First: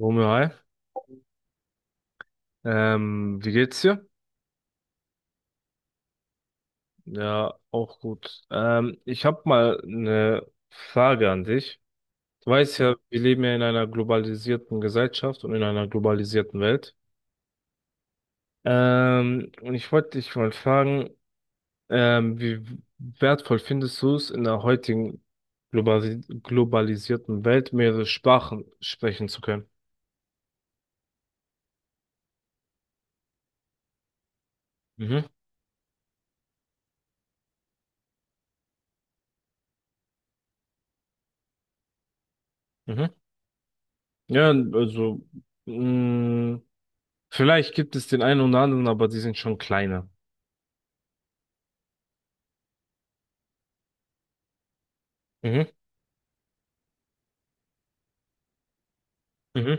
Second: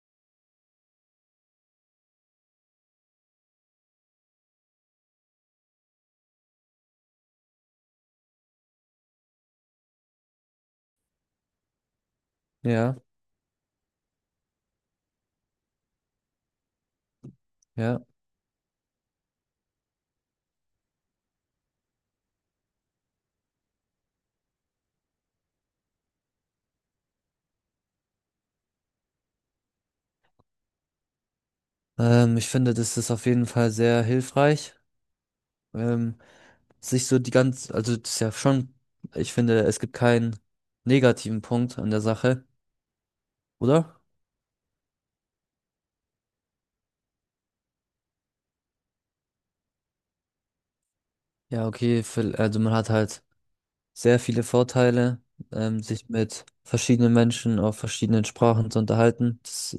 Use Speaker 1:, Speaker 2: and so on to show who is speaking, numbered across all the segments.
Speaker 1: Romeo, hi. Wie geht's dir? Ja, auch gut. Ich habe mal eine Frage an dich. Du weißt ja,
Speaker 2: Ja,
Speaker 1: wir leben ja in einer globalisierten Gesellschaft und in einer globalisierten Welt.
Speaker 2: ja.
Speaker 1: Und ich wollte dich mal fragen, wie wertvoll findest du es, in der heutigen globalisierten Welt mehrere Sprachen sprechen zu können?
Speaker 2: Ich finde, das ist auf jeden Fall sehr hilfreich.
Speaker 1: Mhm,
Speaker 2: Ähm, Sich so die ganz, also das ist ja schon, ich finde, es gibt keinen negativen Punkt an der Sache,
Speaker 1: mhm.
Speaker 2: oder?
Speaker 1: Ja, also, mh, vielleicht gibt es den einen oder anderen, aber die sind schon kleiner.
Speaker 2: Ja, okay, also man hat halt sehr viele Vorteile,
Speaker 1: Mhm.
Speaker 2: sich mit verschiedenen Menschen auf verschiedenen Sprachen zu unterhalten. Das
Speaker 1: Mhm.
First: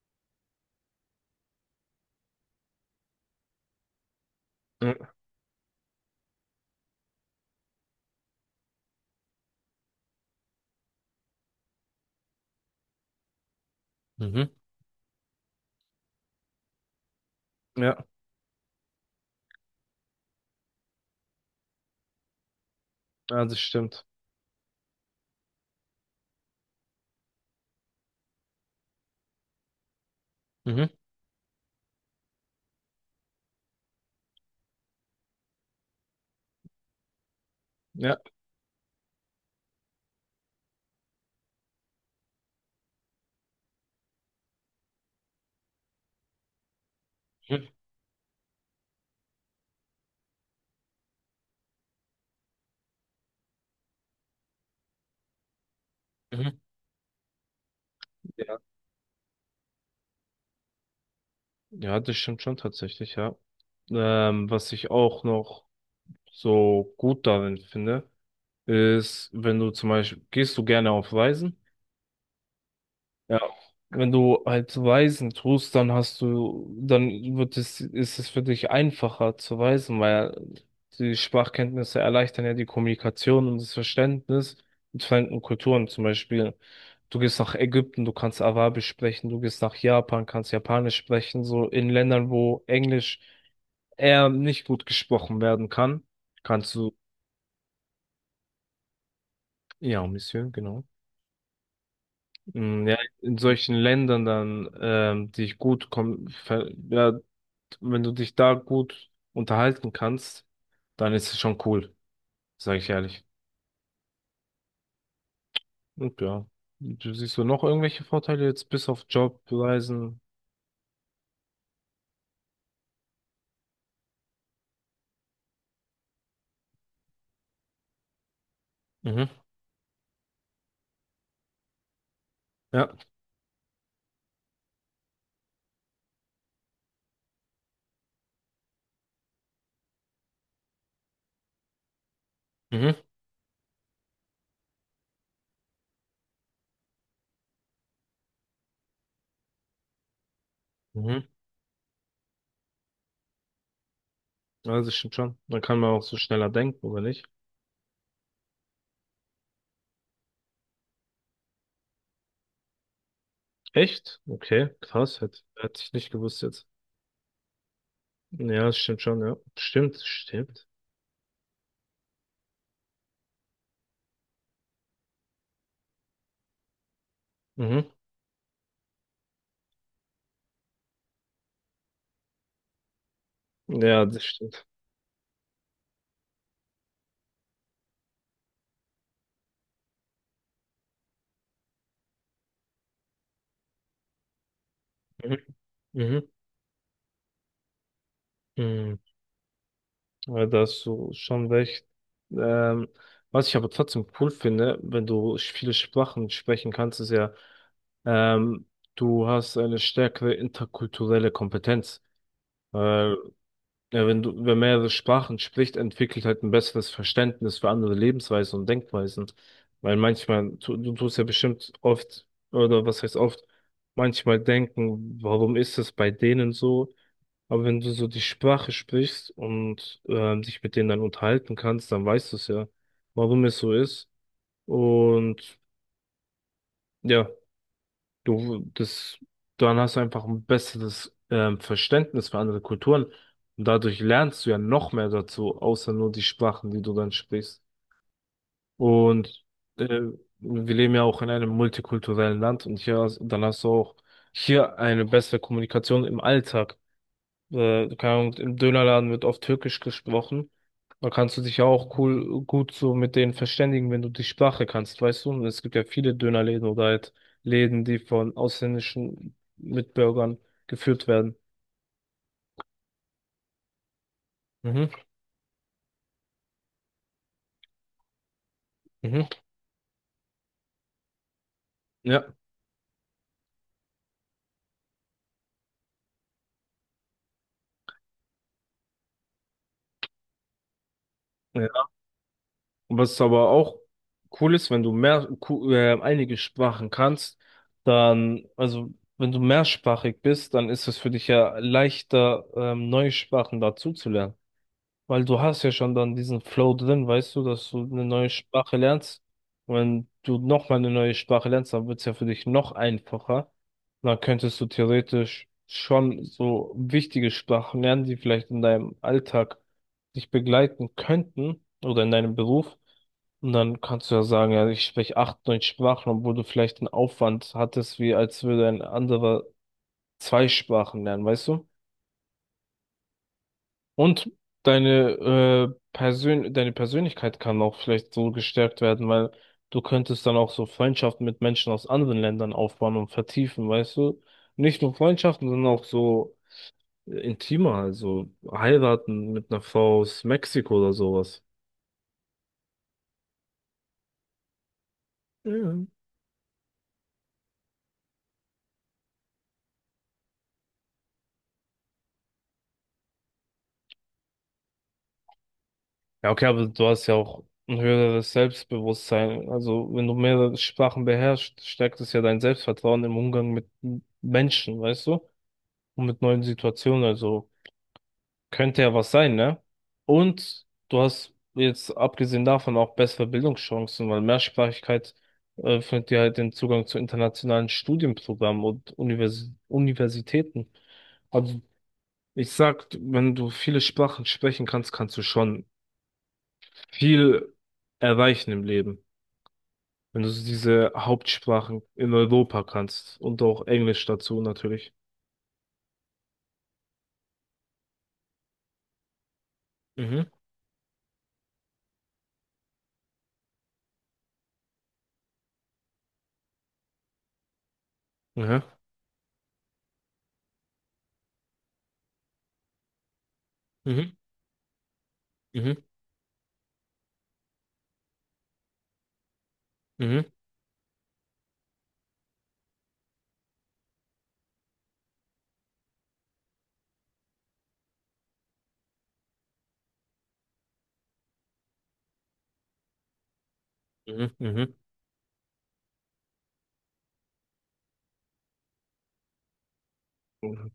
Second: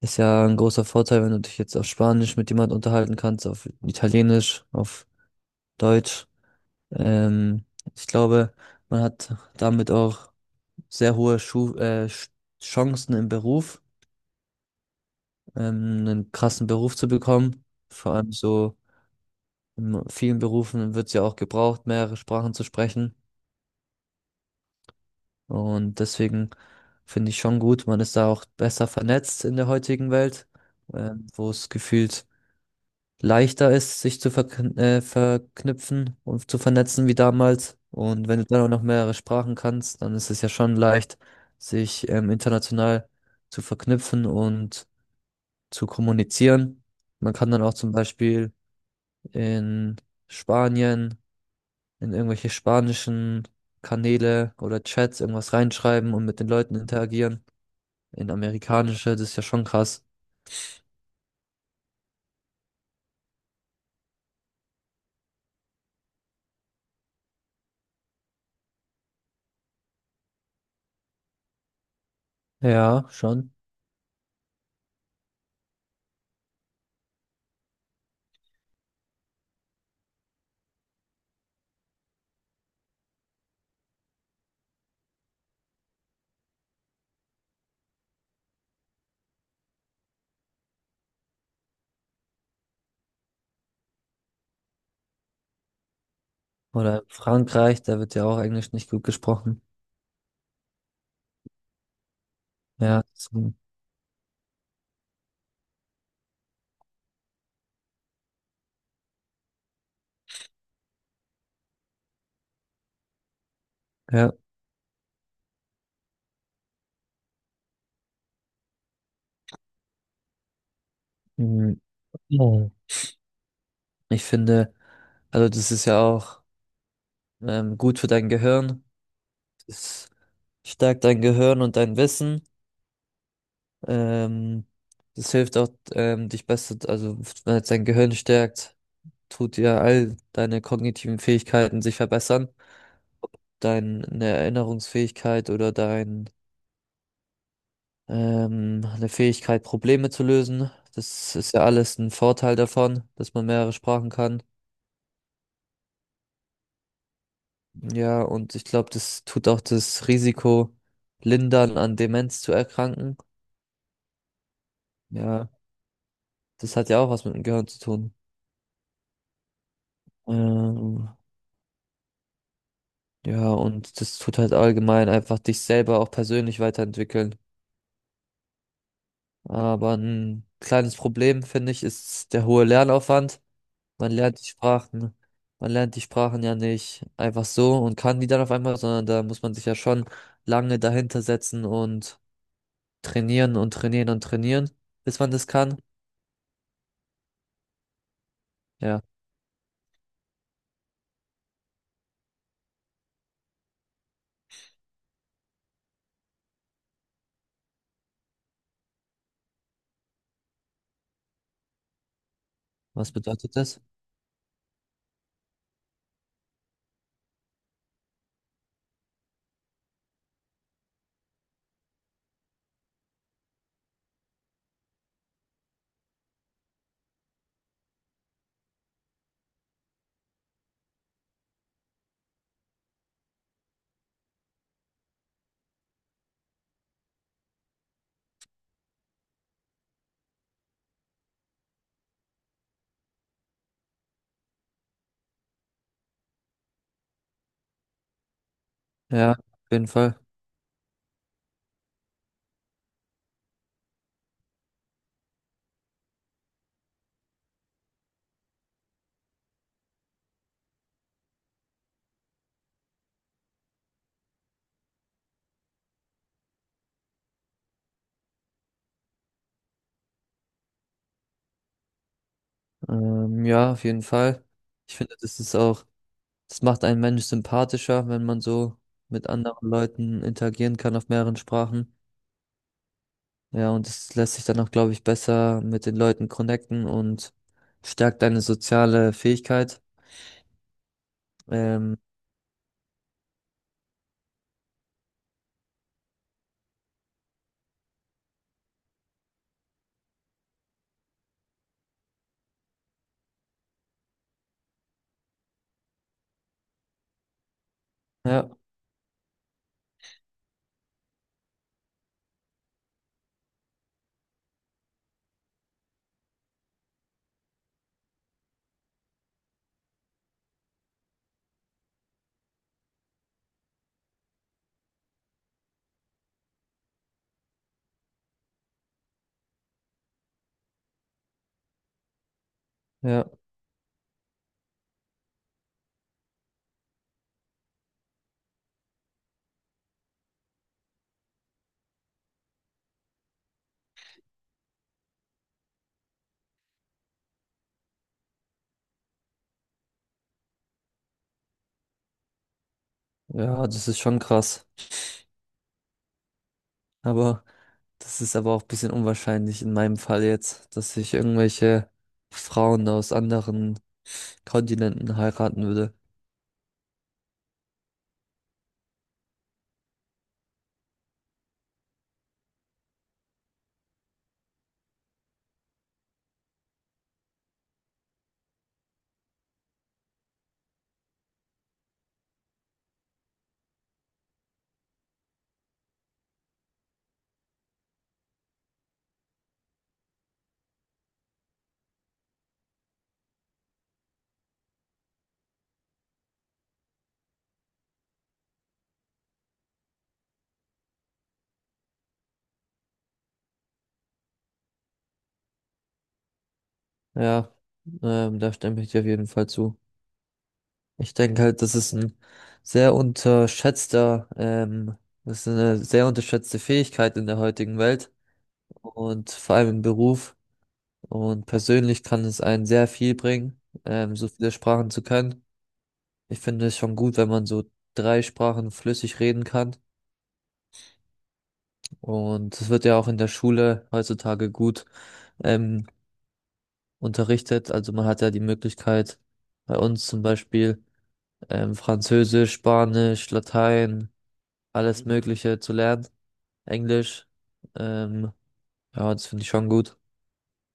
Speaker 2: ist ja ein großer Vorteil, wenn du dich jetzt auf Spanisch mit jemand unterhalten kannst, auf Italienisch, auf
Speaker 1: Mhm.
Speaker 2: Deutsch. Ähm, Ich glaube, man hat damit auch sehr hohe Chancen im Beruf,
Speaker 1: Mhm.
Speaker 2: einen krassen Beruf zu bekommen.
Speaker 1: Ja,
Speaker 2: Vor allem so in vielen Berufen wird es ja auch gebraucht, mehrere Sprachen zu sprechen.
Speaker 1: ja, das stimmt.
Speaker 2: Und deswegen finde ich schon gut, man ist da auch besser vernetzt in der heutigen Welt,
Speaker 1: Mhm.
Speaker 2: wo es gefühlt leichter ist, sich zu verknüpfen und zu vernetzen wie damals.
Speaker 1: Ja,
Speaker 2: Und wenn du dann auch noch mehrere Sprachen kannst, dann ist es ja schon leicht, sich international zu verknüpfen und zu kommunizieren. Man kann dann
Speaker 1: Mhm.
Speaker 2: auch zum Beispiel in Spanien, in irgendwelche spanischen Kanäle oder Chats irgendwas reinschreiben und mit den
Speaker 1: Mhm.
Speaker 2: Leuten interagieren. In
Speaker 1: ja,
Speaker 2: amerikanische, das ist ja schon krass.
Speaker 1: ja, das stimmt schon tatsächlich, ja. Was ich auch noch so gut darin finde, ist, wenn du zum Beispiel, gehst du gerne auf Reisen?
Speaker 2: Ja,
Speaker 1: Ja,
Speaker 2: schon.
Speaker 1: wenn du halt Weisen tust, dann wird es, ist es für dich einfacher zu weisen, weil die Sprachkenntnisse erleichtern ja die Kommunikation und das Verständnis mit fremden Kulturen. Zum Beispiel, du gehst nach Ägypten, du kannst Arabisch sprechen, du gehst nach Japan, kannst Japanisch sprechen, so in Ländern, wo Englisch eher nicht gut gesprochen werden kann, kannst du,
Speaker 2: Oder in Frankreich, da wird ja auch Englisch nicht gut gesprochen.
Speaker 1: ja, Monsieur, genau. Ja,
Speaker 2: Ja,
Speaker 1: in
Speaker 2: so,
Speaker 1: solchen Ländern dann, die gut kommen ja. Und wenn du dich da gut unterhalten kannst, dann ist es schon cool, sage ich ehrlich.
Speaker 2: ja.
Speaker 1: Und ja, du siehst du noch irgendwelche Vorteile jetzt bis auf Job, Reisen?
Speaker 2: Mhm. Mhm. Ich finde, also das ist ja auch gut für dein Gehirn.
Speaker 1: Mhm.
Speaker 2: Es stärkt dein Gehirn und dein Wissen.
Speaker 1: Ja.
Speaker 2: Ähm, Das hilft auch, dich besser, also wenn es dein Gehirn stärkt, tut dir all deine kognitiven Fähigkeiten sich verbessern.
Speaker 1: Mhm.
Speaker 2: Deine Erinnerungsfähigkeit oder dein, eine Fähigkeit, Probleme zu lösen.
Speaker 1: Mhm.
Speaker 2: Das ist ja alles ein Vorteil davon, dass man mehrere Sprachen kann.
Speaker 1: Also stimmt schon. Dann kann man auch so schneller denken, oder nicht?
Speaker 2: Ja, und ich glaube, das tut auch das Risiko lindern, an Demenz zu erkranken.
Speaker 1: Echt? Okay, krass,
Speaker 2: Ja,
Speaker 1: hätte ich nicht gewusst jetzt.
Speaker 2: das hat ja auch was mit dem Gehirn zu tun.
Speaker 1: Ja, das stimmt schon, ja. Stimmt, stimmt.
Speaker 2: Ähm, Ja, und das tut halt allgemein einfach dich selber auch persönlich weiterentwickeln.
Speaker 1: Mhm.
Speaker 2: Aber ein kleines Problem, finde ich, ist der hohe Lernaufwand.
Speaker 1: Ja,
Speaker 2: Man
Speaker 1: das
Speaker 2: lernt die
Speaker 1: stimmt.
Speaker 2: Sprachen, Man lernt die Sprachen ja nicht einfach so und kann die dann auf einmal, sondern da muss man sich ja schon lange dahinter setzen und trainieren und trainieren und trainieren, bis man
Speaker 1: Mhm.
Speaker 2: das kann.
Speaker 1: Mhm. Mhm.
Speaker 2: Ja,
Speaker 1: Ja, da hast du schon recht. Ähm, Was ich aber trotzdem cool finde, wenn du viele Sprachen sprechen kannst, ist ja, ähm, du hast eine stärkere interkulturelle Kompetenz.
Speaker 2: was
Speaker 1: Weil,
Speaker 2: bedeutet das?
Speaker 1: ja, wenn du, wer mehrere Sprachen spricht, entwickelt halt ein besseres Verständnis für andere Lebensweisen und Denkweisen. Weil manchmal, du tust ja bestimmt oft, oder was heißt oft, manchmal denken, warum ist es bei denen so? Aber wenn du so die Sprache sprichst und dich mit denen dann unterhalten kannst, dann weißt du es ja, warum es so ist. Und ja, du das, dann hast du einfach ein besseres Verständnis für andere Kulturen. Und dadurch lernst du ja noch mehr dazu, außer nur die Sprachen, die du dann sprichst.
Speaker 2: Ja,
Speaker 1: Und
Speaker 2: auf
Speaker 1: äh,
Speaker 2: jeden Fall.
Speaker 1: wir leben ja auch in einem multikulturellen Land und hier, dann hast du auch hier eine bessere Kommunikation im Alltag. Keine Ahnung, im Dönerladen wird oft Türkisch gesprochen. Da kannst du dich ja auch gut so mit denen verständigen, wenn du die Sprache kannst, weißt du? Und es gibt ja viele Dönerläden oder halt Läden, die von ausländischen Mitbürgern geführt werden.
Speaker 2: Ja, auf jeden Fall.
Speaker 1: Mhm,
Speaker 2: Ich finde, das ist auch das macht einen Mensch sympathischer, wenn man so mit
Speaker 1: mhm,
Speaker 2: anderen Leuten interagieren kann auf mehreren Sprachen.
Speaker 1: ja.
Speaker 2: Ja, und es lässt sich dann auch, glaube ich, besser mit den Leuten connecten und stärkt deine soziale Fähigkeit.
Speaker 1: Ja.
Speaker 2: Ähm,
Speaker 1: Was aber auch cool ist, wenn du einige Sprachen kannst, dann, also wenn du mehrsprachig bist, dann ist es für dich ja leichter, neue Sprachen dazuzulernen. Weil du hast ja schon dann diesen Flow drin, weißt du, dass du eine neue
Speaker 2: ja,
Speaker 1: Sprache lernst. Wenn du nochmal eine neue Sprache lernst, dann wird es ja für dich noch einfacher. Dann könntest du theoretisch schon so wichtige Sprachen lernen, die vielleicht in deinem Alltag dich begleiten könnten oder in deinem Beruf. Und dann kannst du ja sagen, ja, ich spreche acht, neun Sprachen, obwohl du vielleicht einen Aufwand hattest, wie als würde ein anderer zwei Sprachen lernen, weißt du?
Speaker 2: ja,
Speaker 1: Und deine, deine Persönlichkeit kann auch vielleicht so gestärkt werden, weil du könntest dann auch so Freundschaften mit Menschen aus anderen Ländern aufbauen und vertiefen, weißt du? Nicht nur Freundschaften, sondern auch so intimer, also heiraten mit einer Frau aus Mexiko oder sowas.
Speaker 2: ja, das ist schon krass.
Speaker 1: Mhm.
Speaker 2: Aber das ist aber auch ein bisschen unwahrscheinlich in meinem Fall jetzt, dass ich irgendwelche Frauen aus anderen Kontinenten heiraten würde.
Speaker 1: Ja, okay, aber du hast ja auch ein höheres Selbstbewusstsein. Also, wenn du mehrere Sprachen beherrschst, stärkt es ja dein Selbstvertrauen im Umgang mit Menschen, weißt du? Und mit neuen Situationen. Also, könnte ja was sein, ne? Und du hast jetzt abgesehen davon auch bessere Bildungschancen, weil Mehrsprachigkeit öffnet dir halt den Zugang zu internationalen Studienprogrammen und Universitäten. Also ich sag, wenn du viele Sprachen sprechen kannst, kannst du schon viel erreichen im Leben. Wenn du so diese Hauptsprachen in Europa kannst und auch Englisch dazu natürlich.
Speaker 2: Ja, da stimme ich dir auf jeden Fall zu.
Speaker 1: Mhm.
Speaker 2: Ich denke halt, das ist ein sehr unterschätzter, ähm, das ist eine sehr unterschätzte Fähigkeit in der heutigen Welt
Speaker 1: Mhm.
Speaker 2: und vor allem im Beruf. Und persönlich kann es einen sehr viel bringen,
Speaker 1: Mhm.
Speaker 2: so viele Sprachen zu können.
Speaker 1: Mhm.
Speaker 2: Ich finde es schon gut, wenn man so drei Sprachen flüssig reden kann.
Speaker 1: Mhm.
Speaker 2: Und es wird ja auch in der Schule heutzutage gut, ähm, unterrichtet. Also man hat ja die Möglichkeit, bei uns zum Beispiel, Französisch, Spanisch, Latein,
Speaker 1: Mhm. Mhm.
Speaker 2: alles Mhm. Mögliche zu lernen. Englisch. Ähm, ja, das finde ich schon gut.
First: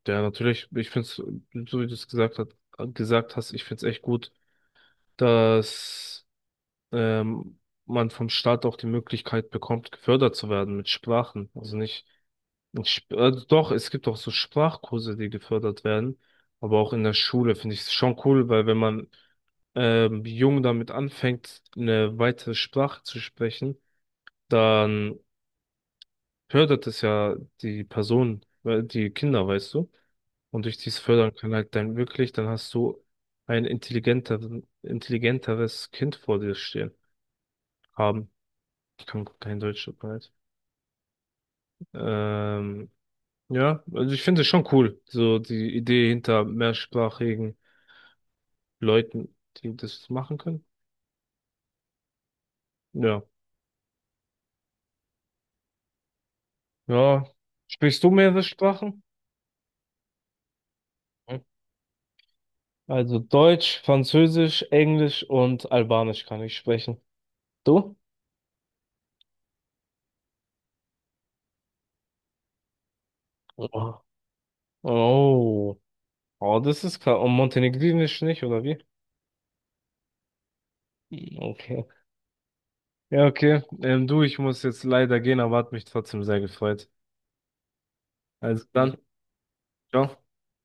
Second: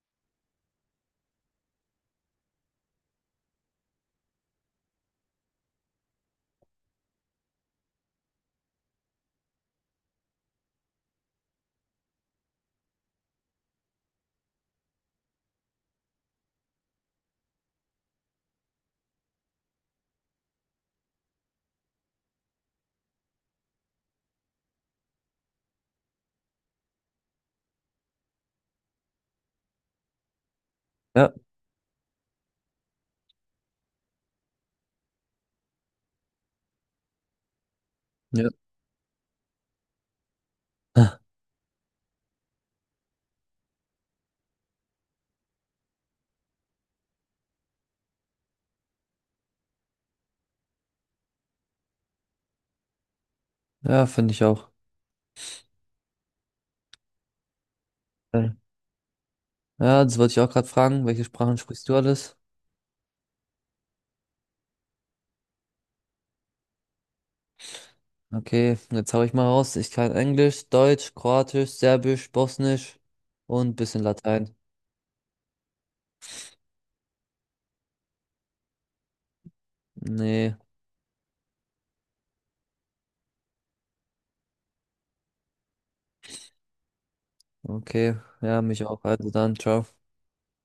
Speaker 1: Ja, natürlich, ich finde es, so wie du es gesagt hat, gesagt hast, ich finde es echt gut, dass ähm, man vom Staat auch die Möglichkeit bekommt, gefördert zu werden mit Sprachen. Also nicht, nicht doch, es gibt auch so Sprachkurse, die gefördert werden, aber auch in der Schule finde ich es schon cool, weil wenn man jung damit anfängt, eine weitere Sprache zu sprechen, dann fördert es ja die Person, die Kinder, weißt du? Und durch dieses
Speaker 2: Ja,
Speaker 1: Fördern kann halt dann wirklich, dann hast du intelligenteres Kind vor dir stehen haben.
Speaker 2: ja.
Speaker 1: Ich kann kein Deutsch, tut mir leid. Ähm, ja, also ich finde es schon cool, so die Idee hinter mehrsprachigen Leuten, die das machen können. Ja.
Speaker 2: Ja, finde ich auch.
Speaker 1: Ja. Sprichst du mehrere
Speaker 2: Ja,
Speaker 1: Sprachen?
Speaker 2: ja, das wollte ich auch gerade fragen. Welche
Speaker 1: Hm.
Speaker 2: Sprachen sprichst du alles?
Speaker 1: Also Deutsch, Französisch, Englisch und Albanisch kann ich sprechen. Du?
Speaker 2: Okay, jetzt hau ich mal raus. Ich kann Englisch, Deutsch, Kroatisch, Serbisch, Bosnisch und
Speaker 1: Oh.
Speaker 2: bisschen Latein.
Speaker 1: Oh, oh, das ist klar. Und Montenegrinisch nicht, oder wie?
Speaker 2: Nee,
Speaker 1: Okay. Ja, okay. Du, ich muss jetzt leider gehen, aber hat mich trotzdem sehr gefreut.
Speaker 2: okay. Ja,
Speaker 1: Also
Speaker 2: mich
Speaker 1: dann,
Speaker 2: auch. Also dann, ciao.
Speaker 1: ciao.